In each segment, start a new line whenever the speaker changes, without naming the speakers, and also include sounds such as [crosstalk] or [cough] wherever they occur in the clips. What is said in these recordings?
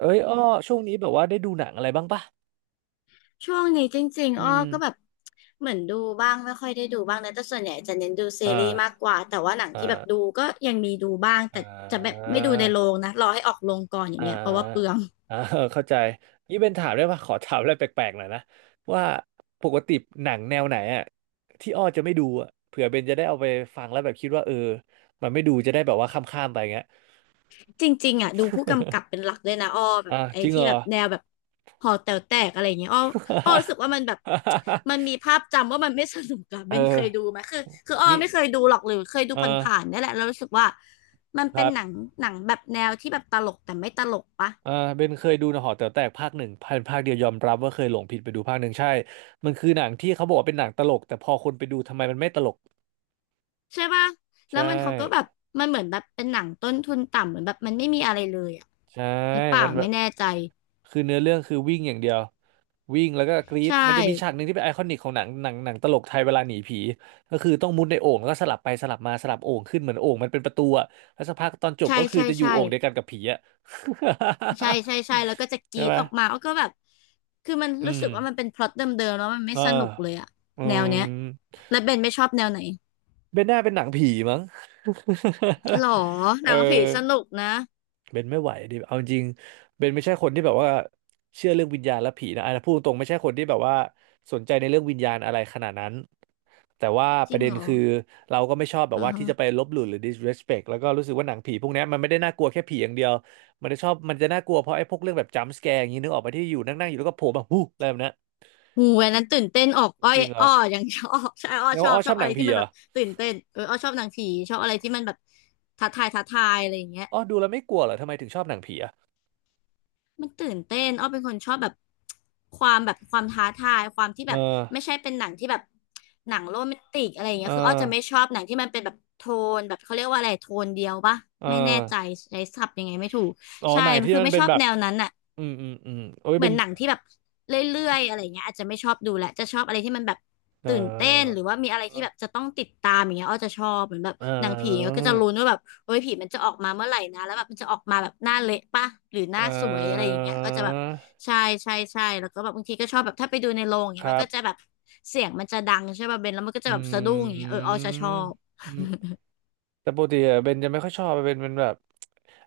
เอ้ยอ้อช่วงนี้แบบว่าได้ดูหนังอะไรบ้างปะ
ช่วงนี้จริง
อื
ๆอ้อ
ม
ก็แบบเหมือนดูบ้างไม่ค่อยได้ดูบ้างนะแต่ส่วนใหญ่จะเน้นดูซี
อ่
รีส์มาก
า
กว่าแต่ว่าหนัง
อ่
ที่แบบดู
า
ก็ยังมีดูบ้าง
อ่
แต่จะแบบ
า
ไม่ดูในโรงนะรอให้ออกโรงก่อนอย่าง
อ่า
เงี้ยเพราะว่าเปลือง
อ่า [laughs] เข้าใจนี่เป็นถามได้ปะขอถามอะไรแปลกๆหน่อยนะว่าปกติหนังแนวไหนอะที่อ้อจะไม่ดูอะเผื่อเบนจะได้เอาไปฟังแล้วแบบคิดว่าเออมันไม่ดูจะได้แบบว่าข้ามๆไปเงี้ย
จริงๆอ่ะดูผู้กำกับเป็นหลักเลยนะอ้อแบ
อ่ะ
บไอ้
จริงเห
ที่
รอ
แบบแนวแบบหอแต๋วแตกอะไรอย่างเงี้ยอ้อรู้สึกว่ามันแบบมันมีภาพจำว่ามันไม่สนุกอะ
[laughs]
เบ
เอ
นเค
อ
ยดูไหมคืออ้อ
มี
ไม่เคยดูหรอกหรือเคยดู
เอ
ผ
อ
่านๆเนี่ยแหละแล้วรู้สึกว่ามัน
ค
เป็
รั
นหนัง
บ
หนังแบบแนวที่แบบตลกแต่ไม่ตลกปะ
อ่าเบนเคยดูนะหอแต๋วแตกภาคหนึ่งพันภาคเดียวยอมรับว่าเคยหลงผิดไปดูภาคหนึ่งใช่มันคือหนังที่เขาบอกว่าเป็นหนังตลกแต่พอคนไปดูทำไมมันไม่ตลก
ใช่ป่ะ
ใช
แล้วมันเขาก็แบบ
่
มันเหมือนแบบเป็นหนังต้นทุนต่ำเหมือนแบบมันไม่มีอะไรเลยอ่ะ
ใช่
หรือเปล่า
มันแบ
ไม่
บ
แน่ใจ
คือเนื้อเรื่องคือวิ่งอย่างเดียววิ่งแล้วก็กรี๊ด
ใช่
มันจะมีฉากหนึ่งที่เป็นไอคอนิกของหนังตลกไทยเวลาหนีผีก็คือต้องมุดในโอ่งแล้วก็สลับไปสลับมาสลับโอ่งขึ้นเหมือนโอ่งมันเป็นประตูอะแล้วสักพักตอนจบ
ใช่
ก็คือ
ใช่
จะอยู่
ใช่
โอ่งเดียวกันกับผีอะ
ใช่ใช่ใช่แล้วก็จะ
[laughs]
ก
ใช่
รีด
ไหม
ออกมาเลาก็แบบคือมัน
อื
รู้
ม
สึกว่ามันเป็นพล็อตเดิมๆแล้วมันไม่
เออ
สนุกเลยอ่ะ
อื
แนวเนี้
ม
ยแล้วเบนไม่ชอบแนวไหน
เบนน่าเป็นหนังผีมั้ง
หรอ
[laughs] เอ
ห
อ
นังผีสนุกนะ
เบนไม่ไหวดิเอาจริงๆเบนไม่ใช่คนที่แบบว่าเชื่อเรื่องวิญญาณและผีนะอันนั้นพูดตรงๆไม่ใช่คนที่แบบว่าสนใจในเรื่องวิญญาณอะไรขนาดนั้นแต่ว่า
จ
ป
ริ
ระ
ง
เด็น
เหรอ
คือเราก็ไม่ชอบแบ
อื
บ
อ
ว่า
ฮะ
ที่จะไปลบหลู่หรือ disrespect แล้วก็รู้สึกว่าหนังผีพวกเนี้ยมันไม่ได้น่ากลัวแค่ผีอย่างเดียวมันจะชอบมันจะน่ากลัวเพราะไอ้พวกเรื่องแบบ jump scare อย่างนี้นึกออกไปที่อยู่นั่งๆอยู่แล้วก็โผล่แบบหูอะไรแบบนั้น
งูอันนั้นตื่นเต้นออกอ้อ
จ
ย
ริงเหร
อ้
อ
ออย่างชอบ [laughs] ใช่อ้อ
แล้ว
ชอ
อ้
บ
อ
ช
ช
อ
อ
บ
บห
อะ
นั
ไร
งผี
ที่มั
เห
น
ร
แบ
อ
บตื่นเต้นเอออ้อชอบหนังผีชอบอะไรที่มันแบบท้าทายท้าทายอะไรอย่างเงี้ย
อ้อดูแล้วไม่กลัวเหรอทำไมถึงชอบหนังผีอะ
มันตื่นเต้นอ้อเป็นคนชอบแบบความแบบความท้าทายความที่
เออ
แบบไม่ใช่เป็นหนังที่แบบหนังโรแมนติกอะไรอย่าง
เอ
เงี้
อ
ยคืออ้อจะไม่ชอบหนังที่มันเป็นแบบโทนแบบเขาเรียกว่าอะไรโทนเดียวปะ
เอ
ไม่แน่ใจ
่
ใช้ศัพท์ยังไงไม่ถูก
อ๋อ
ใช่
หนังที่
คือ
มัน
ไม่
เป็
ช
น
อบ
แบบ
แนวนั้นอ่ะ
อืมอืมอืมโอ้ย
เหมื
เป็
อน
น
หนังที่แบบเรื่อยๆอะไรเงี้ยอาจจะไม่ชอบดูแหละจะชอบอะไรที่มันแบบ
เอ่
ตื่นเต้นห
อ
รือว่ามีอะไรที่
เ
แบบจะต้องติดตามอย่างเงี้ยอ้อจะชอบเหมือนแบบ
อ่
หนังผี
อ
ก็จะลุ้นว่าแบบโอ้ยผีมันจะออกมาเมื่อไหร่นะแล้วแบบมันจะออกมาแบบหน้าเละปะหรือห
เอ
น้าสวยอะไรอ
อ
ย่างเงี้ยก็จะแบบใช่ใช่ใช่แล้วก็แบบบางทีก็ชอบแบบถ้าไปดูในโรงอย่าง
ค
เงี้ย
รั
มันก็จะ
บ
แบบเสียงมันจะดังใช่ป่ะเบนแล้วมันก็
อ
จะแบบสะดุ้งอย่าง
ื
เงี้ยเอออ้อจะชอบ
ม แต่ปกติอะเบนจะไม่ค่อยชอบเป็นแบบ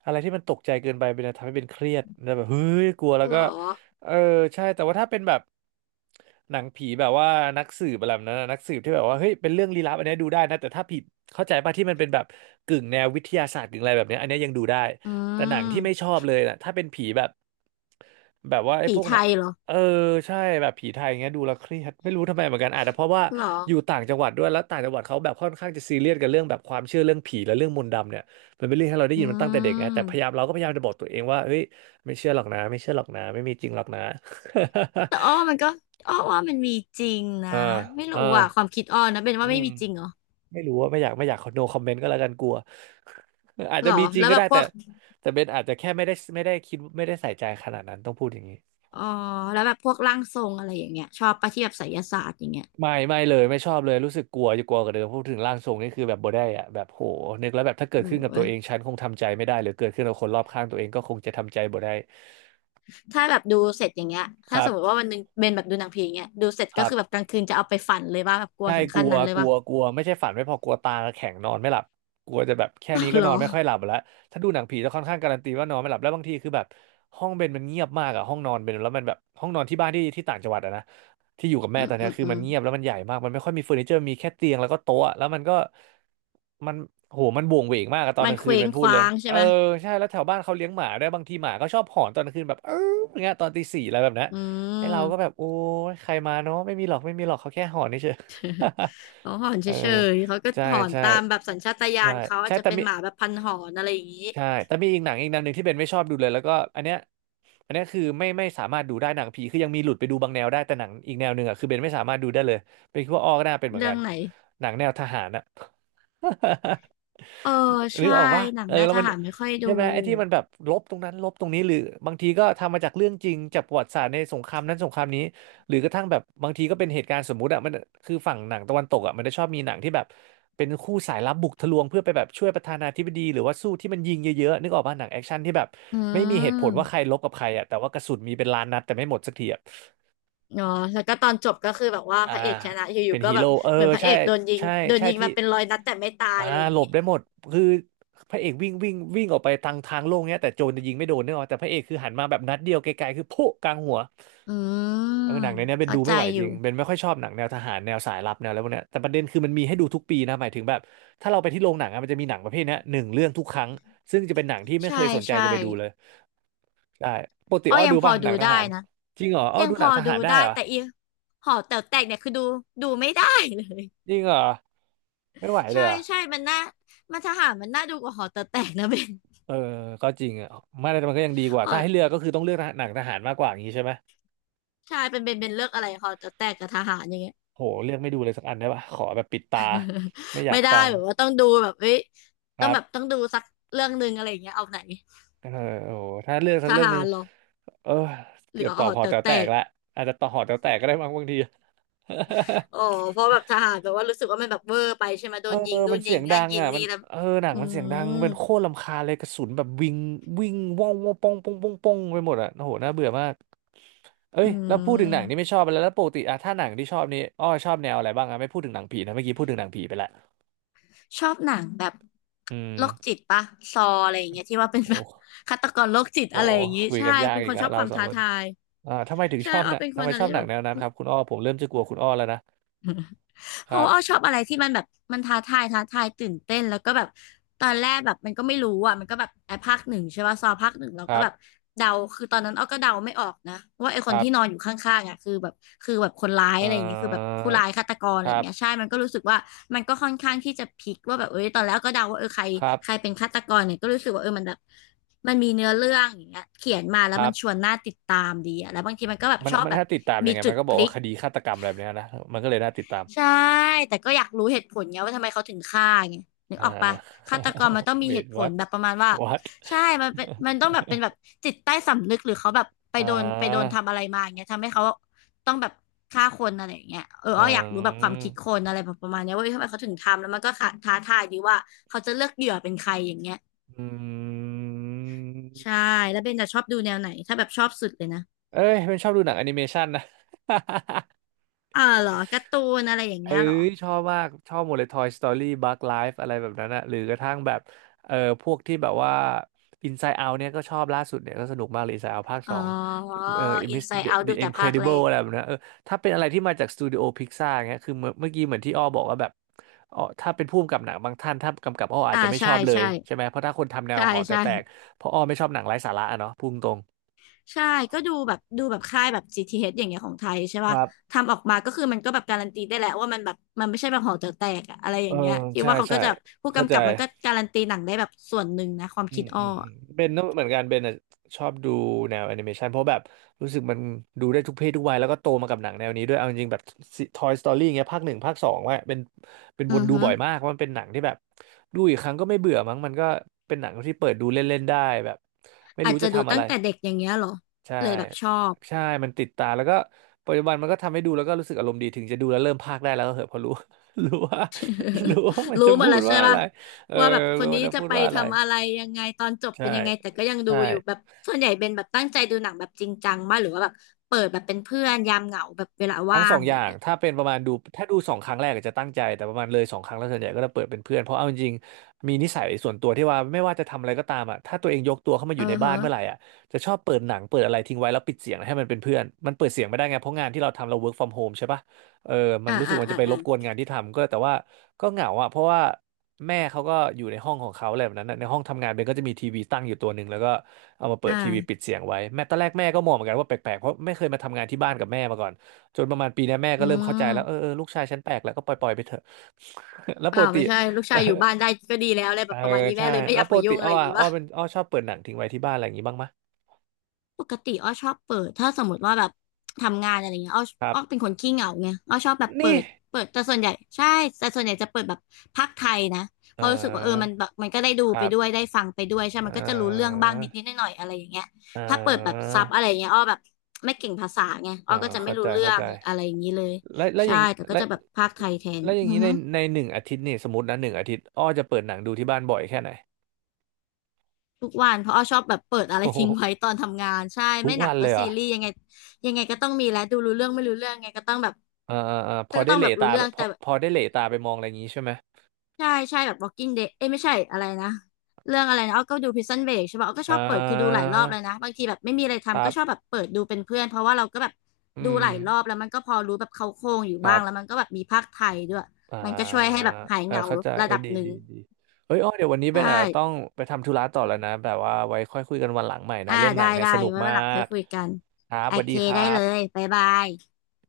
อะไรที่มันตกใจเกินไปเป็นจะทำให้เบนเครียดแล้วแบบเฮ้ยกลัวแล้ว
เหร
ก็
อ
เออใช่แต่ว่าถ้าเป็นแบบหนังผีแบบว่านักสืบอะไรแบบนั้นอะนักสืบที่แบบว่าเฮ้ยเป็นเรื่องลี้ลับอันเนี้ยดูได้นะแต่ถ้าผิดเข้าใจป่ะที่มันเป็นแบบกึ่งแนววิทยาศาสตร์กึ่งอะไรแบบเนี้ยอันเนี้ยยังดูได้
อื
แต่หนังที่ไม่ช
ม
อบเลยนะถ้าเป็นผีแบบแบบว่าไอ้
ผี
พวก
ไท
น่ะ
ยเหรอ
เออใช่แบบผีไทยเงี้ยดูแล้วเครียดไม่รู้ทำไมเหมือนกันอาจจะเพราะว่า
เหรอ
อยู่ต่างจังหวัดด้วยแล้วต่างจังหวัดเขาแบบค่อนข้างจะซีเรียสกับเรื่องแบบความเชื่อเรื่องผีและเรื่องมนต์ดำเนี่ยมันเป็นเรื่องที่เราได้
อื
ยินมันตั้งแต่เด็กไงแต่พยายาม
ม
เราก็พยายามจะบอกตัวเองว่าเฮ้ยไม่เชื่อหรอกนะไม่เชื่อหรอกนะไม่มีจริงหรอกนะ
แต่อ้อ
[laughs]
มันก็อ้อว่ามันมีจริงนะ
อ่า
ไม่รู้
อ่า
อ่ะความคิดอ้อนะเป็น
อื
ว่าไม่
ม
มีจริงเหรอ
ไม่รู้ว่าไม่อยากโนคอมเมนต์ก็แล้วกันกลัว [laughs] อาจ
ห
จะ
รอ
มีจริ
แล้
ง
ว
ก็
แบ
ได้
บพ
แต่
วก
แต่เบนอาจจะแค่ไม่ได้คิดไม่ได้ใส่ใจขนาดนั้นต้องพูดอย่างนี้
อ๋อแล้วแบบพวกร่างทรงอะไรอย่างเงี้ยชอบปะที่แบบไสยศาสตร์อย่างเงี้ย
ไม่เลยไม่ชอบเลยรู้สึกกลัวจะกลัวกว่าเดิมพูดถึงร่างทรงนี่คือแบบบ่ได้อะแบบโหนึกแล้วแบบถ้าเกิด
โอ้
ขึ้นกับตั
ย
วเองฉันคงทำใจไม่ได้หรือเกิดขึ้นกับคนรอบข้างตัวเองก็คงจะทำใจบ่ได้
ถ้าแบบดูเสร็จอย่างเงี้ย
ค
ถ้า
รั
สมมติ
บ
ว่าวันหนึงเบนแบบดูหนังผีอย่างเงี้ยดูเสร็จ
ค
ก็
รับ
คือแบบกลางคืนจะเอาไปฝันเลยว่าแบบกลัว
ใช่
ถึง
ก
ขั้
ลั
น
ว
นั้นเลย
กลั
ว่า
วกลัวไม่ใช่ฝันไม่พอกลัวตาแข็งนอนไม่หลับกลัวจะแบบแค่นี้
[laughs]
ก็
หร
นอน
อ
ไม่ค่อยหลับแล้วถ้าดูหนังผีจะค่อนข้างการันตีว่านอนไม่หลับแล้วบางทีคือแบบห้องเบนมันเงียบมากอะห้องนอนเบนแล้วมันแบบห้องนอนที่บ้านที่ต่างจังหวัดอะนะที่อยู่กับแม่
อื
ต
ม
อนเนี้
อื
ย
ม
คือ
อื
มัน
ม
เงียบแล้วมันใหญ่มากมันไม่ค่อยมีเฟอร์นิเจอร์มีแค่เตียงแล้วก็โต๊ะแล้วมันก็มันโหมันโหวงเหวงมากอะตอน
มั
ก
น
ลาง
เค
คืน
ว้ง
มันพู
ค
ดเลย
ว้างใช่
เออ
ไหม
ใช่แล้วแถวบ้านเขาเลี้ยงหมาด้วยบางทีหมาก็ชอบหอนตอนกลางคืนแบบเอออย่างเงี้ยตอนตีสี่อะไรแบบนั้น
อื
ไอ้เราก็แบบ
ม
โอ้ยใครมาเนาะไม่มีหรอกไม่มีหรอกเขาแค่หอนเฉย
เขาหอน
[laughs] เอ
เฉ
อ
ยๆเขาก็
ใช่
หอน
ใช่
ตามแบบสัญชาตญา
ใช่
ณเขาอา
ใช่
จจะ
แต่
เป็น
มี
หมาแบบพันหอนอะไรอย่างงี้
ใช่แต่มีอีกหนังอีกแนวหนึ่งที่เบนไม่ชอบดูเลยแล้วก็อันเนี้ยคือไม่สามารถดูได้หนังผีคือยังมีหลุดไปดูบางแนวได้แต่หนังอีกแนวหนึ่งอ่ะคือเบนไม่สามารถดูได้เลยเป็นคิดว่าอ้อก็น่าเป็นเหมือน
เรื่อ
กั
ง
น
ไหน
หนังแนวทหารอ่ะ
เออ
[laughs] นึ
ใช่
กออกว่า
หนัง
เออ
ได้
แล้ว
ท
มัน
หารไม่ค่อยดู
ใช่ไหมไอ้ที่มันแบบลบตรงนั้นลบตรงนี้หรือบางทีก็ทำมาจากเรื่องจริงจากประวัติศาสตร์ในสงครามนั้นสงครามนี้ หรือกระทั่งแบบบางทีก็เป็นเหตุการณ์สมมุติอะมันคือฝั่งหนังตะวันตกอะมันจะชอบมีหนังที่แบบเป็นคู่สายลับบุกทะลวงเพื่อไปแบบช่วยประธานาธิบดีหรือว่าสู้ที่มันยิงเยอะๆนึกออกป่ะหนังแอคชั่นที่แบบ
อื
ไม่มีเหตุผลว่าใค
ม
รลบกับใครอะแต่ว่ากระสุนมีเป็นล้านนัดแต่ไม่หมดสักทีอะ
เนาะแล้วก็ตอนจบก็คือแบบว่า
อ่า
พระเอกชนะอ
เป็
ยู่
น
ๆก็
ฮี
แบบ
โร่เออ
เหมือนพระเอ
ใช่
กโดนยิง
ใช่
โดน
ใช่
ยิง
ที่
มาเป็นร้อยนัดแต่ไม่ตาย
อ่า
อะไรอย่า
ห
ง
ล
นี้
บได้หมดคือพระเอกวิ่งวิ่งวิ่งออกไปทางโล่งเนี้ยแต่โจรจะยิงไม่โดนเนกออกแต่พระเอกคือหันมาแบบนัดเดียวไกลๆคือพุกลางหัว
อื
เอ
ม
อหนังในเนี้ยเบน
เข้า
ดู
ใจ
ไม่ไหว
อ
จ
ยู่
ริงเบนไม่ค่อยชอบหนังแนวทหารแนวสายลับแนวอะไรพวกเนี้ยแต่ประเด็นคือมันมีให้ดูทุกปีนะหมายถึงแบบถ้าเราไปที่โรงหนังอะมันจะมีหนังประเภทเนี้ยหนึ่งเรื่องทุกครั้งซึ่งจะเป็นหนังที่ไม่เค
ใช่
ยสนใจ
ใช่
จะไปดูเลยใช่ปกติ
อ้อ
อ้อ
ยั
ดู
งพอ
ป่ะห
ดู
นังท
ได้
หาร
นะ
จริงเหรออ้อ
ยัง
ดู
พ
หนั
อ
งท
ดู
หารได้
ได้
เหรอ
แต่อีหอแต๋วแตกเนี่ยคือดูดูไม่ได้เลย
จริงเหรอไม่ไหวเล
ใช่
ยเหรอ
ใช่มันน่ามันทหารมันน่าดูกว่าหอแต๋วแตกนะ [laughs] เบน
เออก็จริงอ่ะไม่แต่มันก็ยังดีกว่า
หอ
ถ้าให้เลือกก็คือต้องเลือกหนังทหารมากกว่าอย่างนี้ใช่ไหม
ใช่เป็นเบนเบนเลือกอะไรหอแต๋วแตกกับทหารอย่างเงี้ย
โหเลือกไม่ดูเลยสักอันได้ป่ะขอแบบปิดตา
[laughs]
ไม่อยา
ไม่
ก
ได้
ฟัง
แบบว่าต้องดูแบบเอ้ย
ค
ต้อง
รั
แบบ
บ
ต้องดูสักเรื่องหนึ่งอะไรอย่างเงี้ยเอาไหน
เออโอ้โหถ้าเลือกสั
ท
กเรื่องห
หา
นึ่
ร
ง
เหรอ
เออ
หรื
เกื
อ
อบ
อ๋
ตอ
อ
บหอ
แต่
แต๋ว
แต
แตก
ก
ละอาจจะตอบหอแต๋วแตกก็ได้บางที [laughs]
อ๋อเพราะแบบทหารแบบว่ารู้สึกว่ามันแบบเวอร์ไปใช่ไหมโด
เออ
นยิงนู่
มัน
นยิ
เสีย
ง
งดั
นั่น
ง
ยิง
อ่ะมั
นี่
น
แล้ว
เออหนัง
อื
มันเสียงดัง
ม
เป็นโคตรรำคาญเลยกระสุนแบบวิ่งวิ่งว่องว่องป่องป่องป่องป่องไปหมดอ่ะโอ้โหน่าเบื่อมากเอ้
อื
ยแล้วพูดถึงหนังนี่ไม่
ม
ชอบไปแล้วแล้วปกติอะถ้าหนังที่ชอบนี่อ้อชอบแนวอะไรบ้างอะไม่พูดถึงหนังผีนะเมื่อกี้พูดถึงหนังผีไปละ
ชอบหนังแบบ
อื
โรคจิ
ม
ตปะซออะไรอย่างเงี้ยที่ว่าเป็นแบ
โอ้
บ [laughs] ฆาตกรโรคจิต
โห
อะไรอย่างงี้
คุย
ใช่
กันยาก
เป็น
อี
ค
ก
น
แล้
ช
ว
อบ
เรา
ความ
สอง
ท้า
คน
ทาย
อ่าทำไมถึง
ใช่
ชอบ
อ้
ห
อ
นะ
เป็นค
ทำ
น
ไม
อะไร
ชอบห
ที่
นั
แบ
ง
บ
แนวนั้นครับคุณอ้อผมเริ่มจะกลัวคุณอ้อแล้วนะค
เพราะ
รั
ว่าอ้อช
บ
อบอะไรที่มันแบบมันท้าทายตื่นเต้นแล้วก็แบบตอนแรกแบบมันก็ไม่รู้อ่ะมันก็แบบไอ้ภาคหนึ่งใช่ป่ะซอภาคหนึ่งเรา
ค
ก็
รั
แบบ
บ
เดาคือตอนนั้นอ้อก็เดาไม่ออกนะว่าไอ้ค
ค
น
รั
ที่นอนอ
บ
ยู่ข้างๆอ่ะคือแบบคนร้ายอะ
เอ่
ไรอย่างเงี้ยคือแบบ
อ
ผู้ร้ายฆาตกร
ค
อะไรอ
รั
ย่าง
บ
เงี้ยใช่มันก็รู้สึกว่ามันก็ค่อนข้างที่จะพลิกว่าแบบเอ้ยตอนแรกก็เดาว่าเออใคร
ครับ
ใครเป็นฆาตกรเนี่ยก็รู้สึกว่าเออมันแบบมันมีเนื้อเรื่องอย่างเงี้ยเขียนมา
ค
แล้ว
รั
มันชว
บ
นน่าติดตามดีอะแล้วบางทีมันก็แบบ
มัน
ชอบ
มัน
แบบ
น่าติดตามยั
มี
งไง
จุ
มัน
ด
ก็บ
พ
อก
ลิ
ว่า
ก
คดีฆาตกรรมอะไรแบบเนี้ยนะมันก็เลยน่าติดตาม
ใช่ แต่ก็อยากรู้เหตุผลไงว่าทำไมเขาถึงฆ่าไงนึก
อ่า
ออกปะฆาตกรมัน
[laughs]
ต้องมีเห
wait
ตุผล
what
แบบประมาณว่า
what
ใช่มันเป็นมันต้องแบบเป็นแบบจิตใต้สำนึกหรือเขาแบบไป
อ่
โดนไปโดน
า
ทำอะไรมาอย่างเงี้ยทำให้เขาต้องแบบฆ่าคนอะไรอย่างเงี้ยเออ
อื
อ้ออยากรู้แบบความคิดค
ม
นอะไรแบบประมาณเนี้ยว่าเอ้ยทำไมเขาถึงทำแล้วมันก็ท้าทายดีว่าเขาจะเลือกเหยื่อเป็นใครอย่างเงี้ย
อื
ใช่
ม
แล้วเบนจะชอบดูแนวไหนถ้าแบบชอบสุดเลยนะ
เอ้ยเป็นชอบดูหนังแอนิเมชันนะ [laughs]
อ่าเหรอการ์ตูนอะไรอย่าง
เอ้
เงี้ยเหรอ
ยชอบมากชอบหมดเลย Toy Story Bug Life อะไรแบบนั้นอะหรือกระทั่งแบบเออพวกที่แบบว่า Inside Out เนี่ยก็ชอบล่าสุดเนี่ยก็สนุกมากเลย Inside Out ภาคส
อ๋อ
องเออ Miss
Inside
The
Out
The
ดูแต่ภาคแร
Incredible
ก
อะไรแบบนั้นเออถ้าเป็นอะไรที่มาจากสตูดิโอพิกซ่าร์เงี้ยคือเมื่อกี้เหมือนที่อ้อบอกว่าแบบอ๋อถ้าเป็นผู้กำกับหนังบางท่านถ้ากำกับอ้ออาจ
อ่า
จะไม่ช
ใช่
อบเลย
ใช่
ใช่ไหมเพราะถ้าคนทำแนว
ใช่
หอจะ
ใช่
แตกเพราะอ้อไม่ชอบหนังไร้สาระอะเนาะพูดตรง
ใช่ก็ดูแบบค่ายแบบจีทีเอชอย่างเงี้ยของไทยใช่
ค
ป่ะ
รับ
ทำออกมาก็คือมันก็แบบการันตีได้แหละว่ามันแบบมันไม่ใช่แบบหอแต๋วแตกอะอะไรอ
เอ
ย่า
อ
งเงี้ยที่
ใช่
ว่าเขา
ใช่
ก็จะผู้
เข้า
กำ
ใจ
กับมันก็การันตีหนังได้แบบส่วนหนึ่งนะความ
อื
คิ
ม
ดอ้
อื
อ
มอืม
อะ
เบนก็เหมือนกันเบนอ่ะชอบดูแนวแอนิเมชันเพราะแบบรู้สึกมันดูได้ทุกเพศทุกวัยแล้วก็โตมากับหนังแนวนี้ด้วยเอาจริงๆแบบ Toy Story เงี้ยภาคหนึ่งภาคสองว่าเป็นเป็น
อื
วน
อ
ดู
ฮึ
บ่อยมากเพราะมันเป็นหนังที่แบบดูอีกครั้งก็ไม่เบื่อมั้งมันก็เป็นหนังที่เปิดดูเล่นๆได้แบบไม่
อา
รู้
จจะ
จะ
ดู
ทำอะ
ตั้
ไร
งแต่เด็กอย่างเงี้ยเหรอ
ใช่
เลยแบบชอบ
ใช่มันติดตาแล้วก็ปัจจุบันมันก็ทำให้ดูแล้วก็รู้สึกอารมณ์ดีถึงจะดูแล้วเริ่มพากย์ได้แล้วก็เหอะเพอรู้ [laughs] รู้ว่ามัน
[laughs]
จะ
รู้หม
พู
ดแล้
ด
วใช่
ว่าอะไร
ป่ะ
เออ
ว่าแบบค
รู้
น
ว่ามั
นี้
นจะ
จะ
พูด
ไป
ว่าอะไร
ทำอะไรยังไงตอนจบ
ใช่
เป็นยังไงแต่ก็ยังดู
ใช่
อยู่แบบส่วนใหญ่เป็นแบบตั้งใจดูหนังแบบจริงจังมากหรือว่าแบบเปิดแบบเป็นเพื่อนยามเหงาแบบเวลา
ทั้
ว่า
งส
ง
อง
อะ
อ
ไร
ย่าง
เงี้ย
ถ้าเป็นประมาณดูถ้าดูสองครั้งแรกอาจจะตั้งใจ แต่ประมาณเลยสองครั้งแล้วส่วนใหญ่ก็จะเปิดเป็นเพื่อน เพราะเอาจริงๆมีนิสัยส่วนตัวที่ว่าไม่ว่าจะทำอะไรก็ตามอ่ะถ้าตัวเองยกตัวเข้ามาอ
เออ
ยู่ในบ้านเมื่อไหร่
ฮะ
อ่ะจะชอบเปิดหนังเปิดอะไรทิ้งไว้แล้วปิดเสียงให้มันเป็นเพื่อนมันเปิดเสียงไม่ได้ไง เพราะงานที่เราทำเรา work from home ใช่ปะเออมัน
อ่า
รู้สึก
อ่า
ว่าจะ
อ่า
ไปร
อ่า
บกวนงานที่ทำก็แต่ว่าก็เหงาอ่ะเพราะว่าแม่เขาก็อยู่ในห้องของเขาอะไรแบบนั้นน่ะในห้องทำงานเบนก็จะมีทีวีตั้งอยู่ตัวหนึ่งแล้วก็เอามาเปิดทีวีปิ
อ่า
ดเสียงไว้แม่ตอนแรกแม่ก็มองเหมือนกันว่าแปลกๆเพราะไม่เคยมาทำงานที่บ้านกับแม่มาก่อน จนประมาณปีเนี้ยแม่ก็
อื
เริ่มเข้าใจแล้วเออ
ม
เออลูกชายฉันแปลกแล้วก็ปล่อยปล่อยไปเถอะ [laughs] แล้ว
เป
ป
ล่า
กติ
ไม่ใช่ลูกชายอยู่บ้า
[laughs]
นได้ก็ดีแล้วอะไร
เอ
แบ
อ
บประมาณนี้แม่
ใช่
เลยไม่อ
แล้ว
ยาก
ป
มา
ก
ยุ่
ติ
งอะ
อ้
ไร
อ
อย่าง
อะ
งี้
อ้อ
ป่ะ
เป็นอ้อชอบเปิดหนังทิ้งไว้ที่บ้านอะไรอย่างงี้บ้างไหมะ
ปกติอ้อชอบเปิดถ้าสมมติว่าแบบทำงานอะไรเงี้ยอ้อ
ครั
อ้อ
บ
เป็นคนขี้เหงาไงอ้อชอบแบบเปิ
นี่
ดแต่ส่วนใหญ่ใช่แต่ส่วนใหญ่จะเปิดแบบพากย์ไทยนะ
เอ
เพราะรู้สึกว่าเออมัน
อ
แบบมันก็ได้ดู
ค
ไป
รับ
ด้วยได้ฟังไปด้วยใช่
เอ
มันก็จะรู้เรื่อง
อ
บ้างนิดนิดหน่อยหน่อยๆอะไรอย่างเงี้ย
เ
ถ้าเปิดแบบ
ออ
ซับอะไรเงี้ยอ้อแบบไม่เก่งภาษาไง
เอ
อ้อ
อ
ก็จะไม่
เข้า
รู้
ใจ
เรื่
เข้า
อ
ใจ
งอะไรอย่างนี้เลย
แล้วแล้วอ
ใช่
ย่าง
แต่ก็
แล้ว
จะแบบพากย์ไทยแทน
แล้วอ
อื
ย่าง
อ
นี้ใน
ฮึ
ในหนึ่งอาทิตย์นี่สมมตินะหนึ่งอาทิตย์อ้อจะเปิดหนังดูที่บ้านบ่อยแค่ไหน
ทุกวันเพราะอ้อชอบแบบเปิด
[laughs]
อะไร
โอ้โห
ทิ้งไว้ตอนทำงานใช่
ทุก
ไม่หนั
วั
ง
น
ก็
เลยเหร
ซี
อ
รีส์ยังไงยังไงก็ต้องมีแหละดูรู้เรื่องไม่รู้เรื่องไงก็ต้องแบบ
เออเออเออพ
ก็
อได้
ต้อง
เหล
แบบ
ตา
รู้เรื่
ไป
อง
พ
แต่
อพอได้เหลตาไปมองอะไรอย่างนี้ใช่ไหม
ใช่ใช่แบบ Walking Dead เอ้ยไม่ใช่อะไรนะเรื่องอะไรนะอ้อก็ดู Prison Break ใช่ป่ะอ้อก็ชอ
อ่า
บเปิดคือดูหลายรอบเลยนะบางทีแบบไม่มีอะไร
ค
ทำ
รั
ก็ชอบ
บ
แบบเปิดดูเป็นเพื่อนเพราะว่าเราก็แบบ
อื
ดู
ม
หลายรอบแล้วมันก็พอรู้แบบเขาโครงอยู่
ค
บ้า
รั
งแล้วมั
บ
นก็แบบมีภาคไทยด้วย
อ่า
มันก็ช่วยให้แบบหาย
เออ
เหงา
เข้าใจ
ระ
เออ
ดับ
ดี
หนึ่ง
ดีดีเอ้ยอ้อเดี๋ยววันนี้
ใช
เป็นอาจจะต้อง
่
ไปทำธุระต่อแล้วนะแบบว่าไว้ค่อยคุยกันวันหลังใหม่นะ
อ่า
เรื่องหนั
ได้
งเนี่ย
ได้
สนุก
ไว้วั
มา
นหลังค่อย
ก
คุยกัน
ครับ
โอ
สวัส
เค
ดีครั
ได้เลย
บ
บ๊ายบาย